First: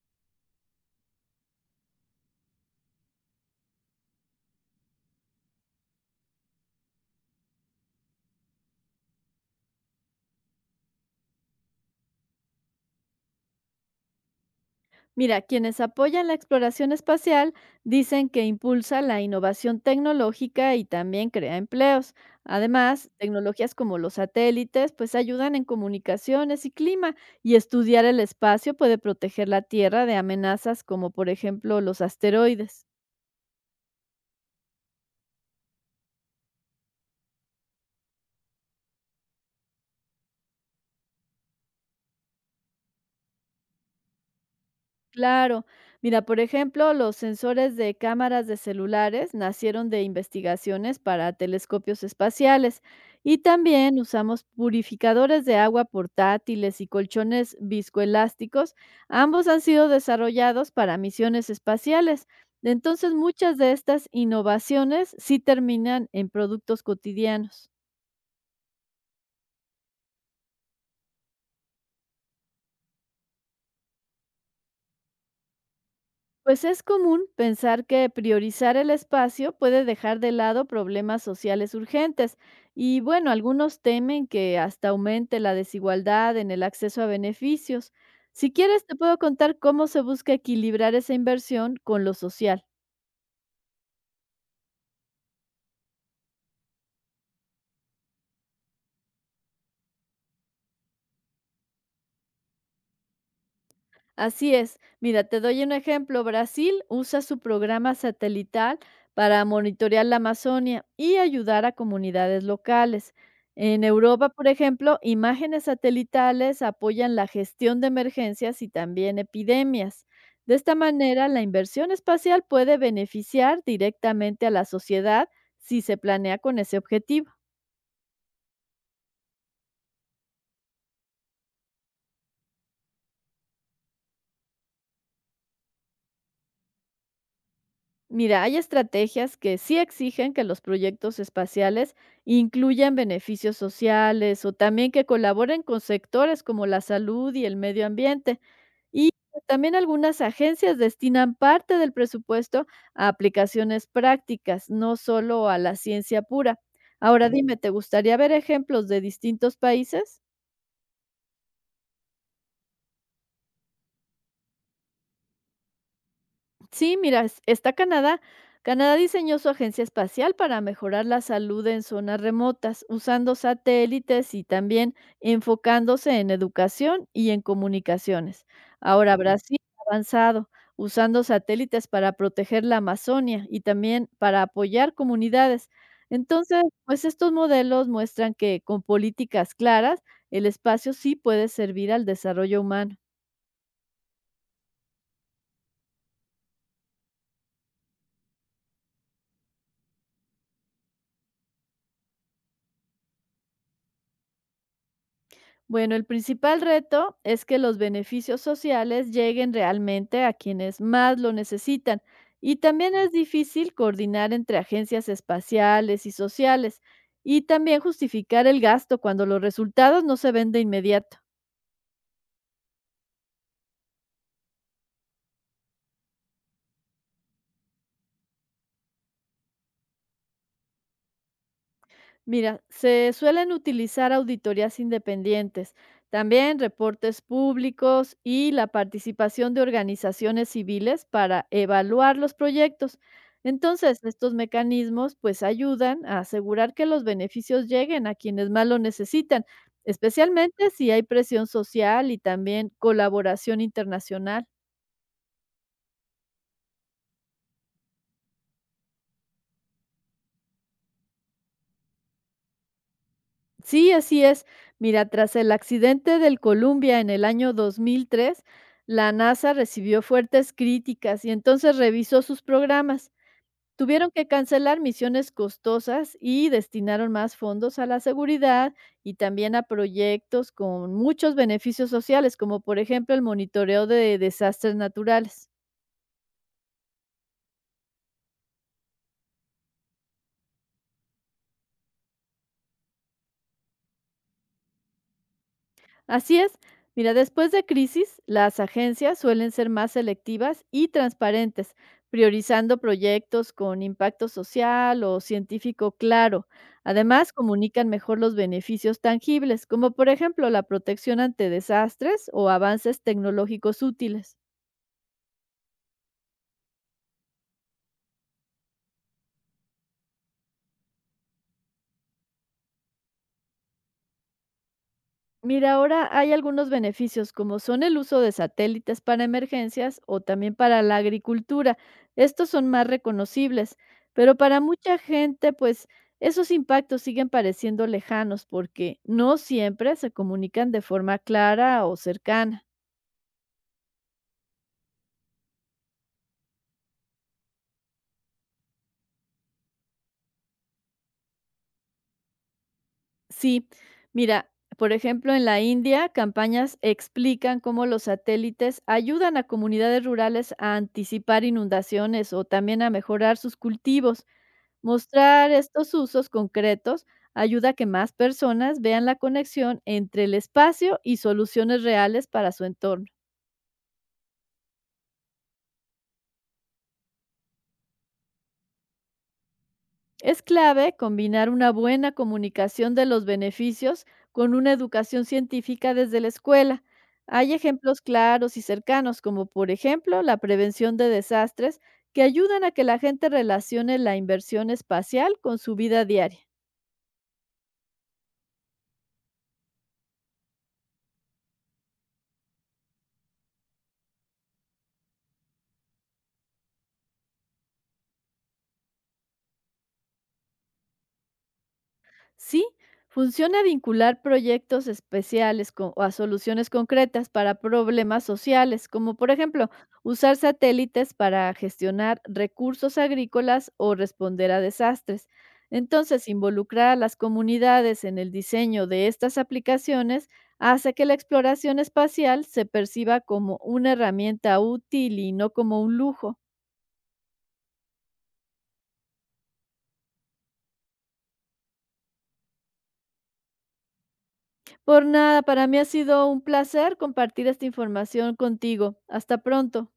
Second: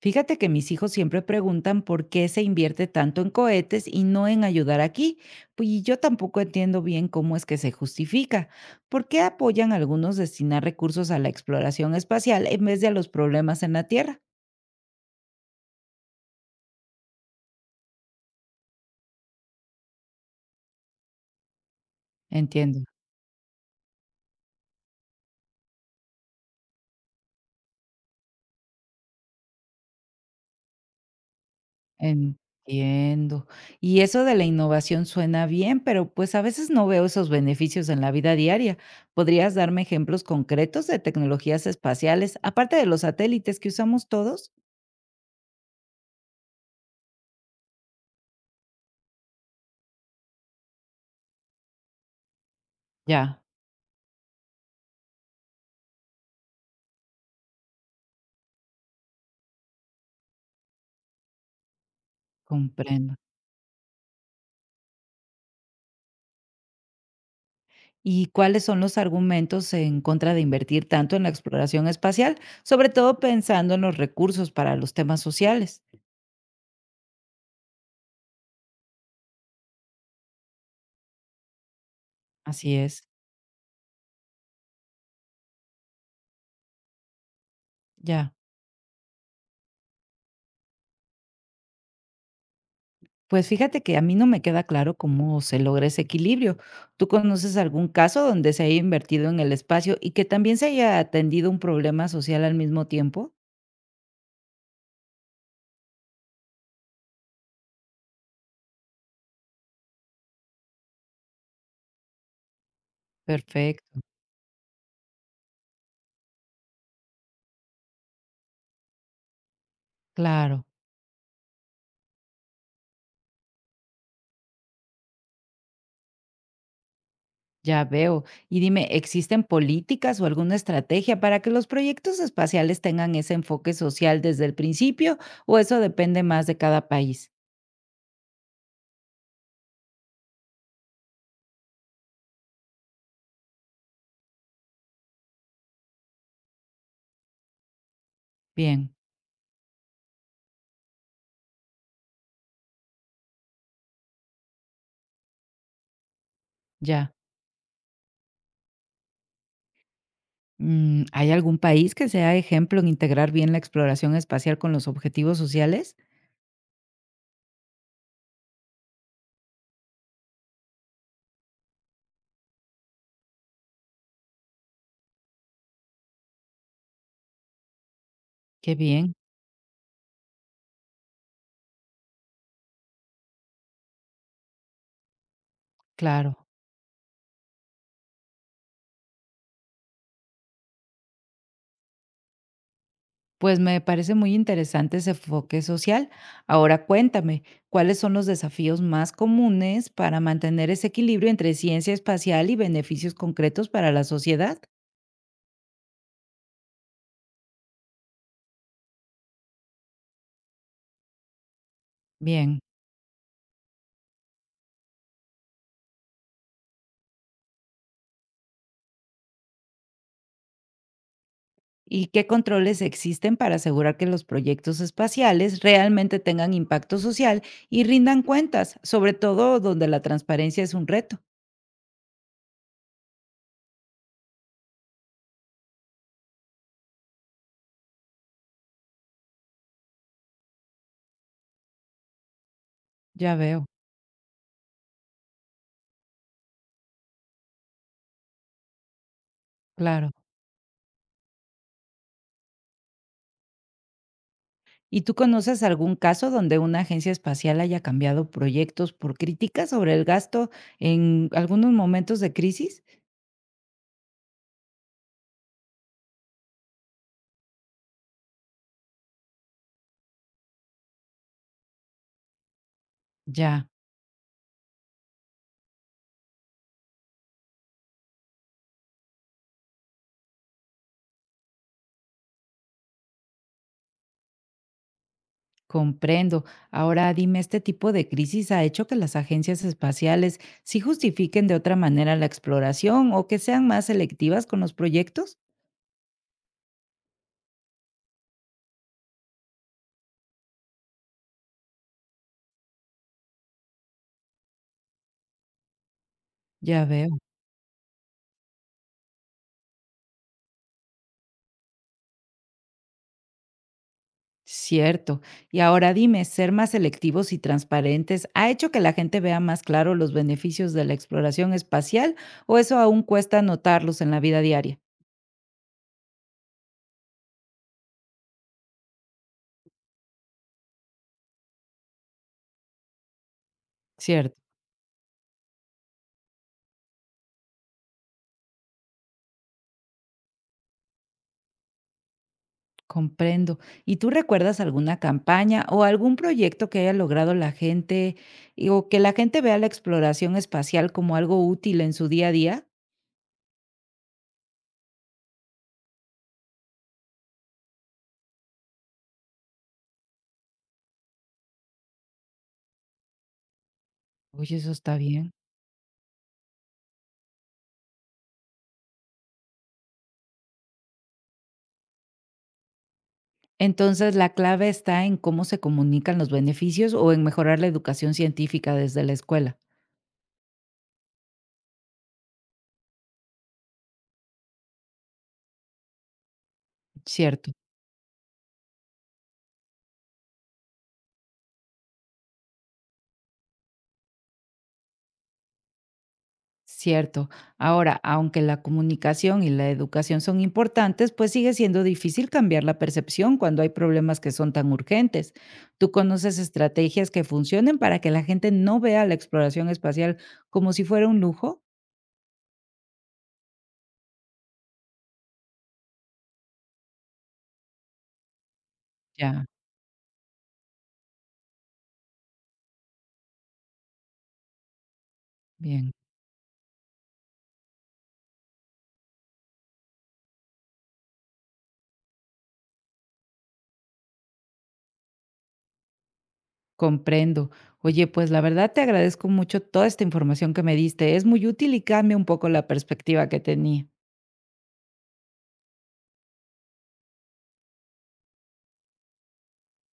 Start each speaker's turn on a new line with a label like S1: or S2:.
S1: Fíjate que mis hijos siempre preguntan por qué se invierte tanto en cohetes y no en ayudar aquí. Pues y yo tampoco entiendo bien cómo es que se justifica. ¿Por qué apoyan algunos destinar recursos a la exploración espacial en vez de a los problemas en la Tierra?
S2: Mira, quienes apoyan la exploración espacial dicen que impulsa la innovación tecnológica y también crea empleos.
S1: Entiendo,
S2: Además, tecnologías como los satélites pues ayudan en comunicaciones y clima y estudiar el espacio puede proteger la Tierra de amenazas como por ejemplo los asteroides.
S1: entiendo. Y eso de la innovación suena bien, pero pues a veces no veo esos beneficios en la vida diaria. ¿Podrías darme ejemplos concretos de tecnologías espaciales, aparte de los satélites que usamos todos?
S2: Claro. Mira, por ejemplo, los sensores de cámaras de celulares nacieron de investigaciones para telescopios espaciales y
S1: Ya,
S2: también usamos purificadores de agua portátiles y colchones viscoelásticos. Ambos han sido desarrollados para misiones espaciales.
S1: comprendo.
S2: Entonces, muchas de estas innovaciones sí terminan en productos cotidianos.
S1: ¿Y cuáles son los argumentos en contra de invertir tanto en la exploración espacial? Sobre todo pensando en los recursos para los temas sociales.
S2: Pues es común pensar que priorizar el espacio puede dejar de lado problemas sociales urgentes
S1: Así
S2: y
S1: es,
S2: bueno, algunos temen que hasta aumente la desigualdad en el acceso a beneficios.
S1: ya.
S2: Si quieres, te puedo contar cómo se busca equilibrar esa inversión con lo social.
S1: Pues fíjate que a mí no me queda claro cómo se logra ese equilibrio. ¿Tú conoces algún caso donde se haya invertido en el espacio y que también se haya atendido un problema social al mismo tiempo?
S2: Así es. Mira, te doy un ejemplo. Brasil usa su programa satelital para monitorear la Amazonia y ayudar a comunidades locales. En
S1: Perfecto,
S2: Europa, por ejemplo, imágenes satelitales apoyan la gestión de emergencias y también epidemias. De
S1: claro.
S2: esta manera, la inversión espacial puede beneficiar directamente a la sociedad si se planea con ese objetivo.
S1: Ya veo. Y dime, ¿existen políticas o alguna estrategia para que los proyectos espaciales tengan ese enfoque social desde el principio o eso depende más de cada país?
S2: Mira, hay estrategias que sí exigen que los proyectos espaciales incluyan beneficios sociales o también que colaboren con sectores como la salud y el medio ambiente.
S1: Bien,
S2: Y también algunas agencias destinan parte del presupuesto a aplicaciones prácticas, no solo a la ciencia pura.
S1: ya.
S2: Ahora dime, ¿te gustaría ver ejemplos de distintos países?
S1: Mm, ¿hay algún país que sea ejemplo en integrar bien la exploración espacial con los objetivos sociales?
S2: Sí, mira, está Canadá. Canadá diseñó su agencia espacial para mejorar la salud en zonas remotas, usando satélites y también enfocándose en educación y en comunicaciones.
S1: Qué bien,
S2: Ahora Ujú. Brasil ha avanzado, usando satélites para proteger la Amazonia y también para apoyar comunidades.
S1: claro.
S2: Entonces, pues estos modelos muestran que con políticas claras, el espacio sí puede servir al desarrollo humano.
S1: Pues me parece muy interesante ese enfoque social. Ahora cuéntame, ¿cuáles son los desafíos más comunes para mantener ese equilibrio entre ciencia espacial y beneficios concretos para la sociedad?
S2: Bueno, el principal reto es que los beneficios sociales lleguen realmente a quienes más lo necesitan y
S1: Bien.
S2: también es difícil coordinar entre agencias espaciales y sociales y también justificar el gasto cuando los resultados no se ven de inmediato.
S1: ¿Y qué controles existen para asegurar que los proyectos espaciales realmente tengan impacto social y rindan cuentas, sobre todo donde la transparencia es un reto?
S2: Mira, se suelen utilizar auditorías independientes, también reportes públicos y la participación de organizaciones civiles para evaluar los proyectos.
S1: Ya veo,
S2: Entonces, estos mecanismos pues ayudan a asegurar que los beneficios lleguen a quienes más lo necesitan,
S1: claro.
S2: especialmente si hay presión social y también colaboración internacional.
S1: ¿Y tú conoces algún caso donde una agencia espacial haya cambiado proyectos por críticas sobre el gasto en algunos momentos de crisis?
S2: Sí, así es. Mira, tras el accidente del Columbia en el año 2003, la NASA recibió fuertes críticas y entonces revisó sus programas.
S1: Ya.
S2: Tuvieron que cancelar misiones costosas y destinaron más fondos a la seguridad y también a proyectos con muchos beneficios sociales, como por ejemplo el monitoreo de desastres naturales.
S1: Comprendo. Ahora dime, ¿este tipo de crisis ha hecho que las agencias espaciales sí justifiquen de otra manera la exploración o que sean más selectivas con los proyectos?
S2: Así es. Mira, después de crisis, las agencias suelen ser más selectivas y transparentes, priorizando proyectos con impacto social o científico claro.
S1: Ya veo.
S2: Además, comunican mejor los beneficios tangibles, como por ejemplo la protección ante desastres o avances tecnológicos útiles.
S1: Cierto. Y ahora dime, ¿ser más selectivos y transparentes ha hecho que la gente vea más claro los beneficios de la exploración espacial o eso aún cuesta notarlos en la vida diaria?
S2: Mira, ahora hay algunos beneficios, como son el uso de satélites para emergencias o también para la agricultura. Estos son más reconocibles, pero
S1: Cierto.
S2: para mucha gente, pues esos impactos siguen pareciendo lejanos porque no siempre se comunican de forma clara o cercana.
S1: Comprendo. ¿Y tú recuerdas alguna campaña o algún proyecto que haya logrado la gente o que la gente vea la exploración espacial como algo útil en su día a día?
S2: Sí, mira, por ejemplo, en la India, campañas explican cómo los satélites ayudan a comunidades rurales a anticipar inundaciones o también a mejorar sus cultivos.
S1: Oye, eso está bien.
S2: Mostrar estos usos concretos ayuda a que más personas vean la conexión entre el espacio y soluciones reales para su entorno.
S1: Entonces, la clave está en cómo se comunican los beneficios o en mejorar la educación científica desde la escuela.
S2: Es clave combinar una buena comunicación de los beneficios con una educación científica desde la escuela.
S1: Cierto.
S2: Hay ejemplos claros y cercanos, como por ejemplo la prevención de desastres, que ayudan a que la gente relacione la inversión espacial con su vida diaria.
S1: Cierto. Ahora, aunque la comunicación y la educación son importantes, pues sigue siendo difícil cambiar la percepción cuando hay problemas que son tan urgentes. ¿Tú conoces estrategias que funcionen para que la gente no vea la exploración espacial como si fuera un lujo?
S2: Sí, funciona vincular proyectos especiales a soluciones concretas para problemas sociales, como por
S1: Ya,
S2: ejemplo usar satélites para gestionar recursos agrícolas o responder a desastres.
S1: bien,
S2: Entonces, involucrar a las comunidades en el diseño de estas aplicaciones hace que la exploración espacial se perciba como una herramienta útil y no como un lujo.
S1: comprendo. Oye, pues la verdad te agradezco mucho toda esta información que me diste. Es muy útil y cambia un poco la perspectiva que tenía.
S2: Por nada, para mí ha sido un placer compartir esta información contigo. Hasta pronto.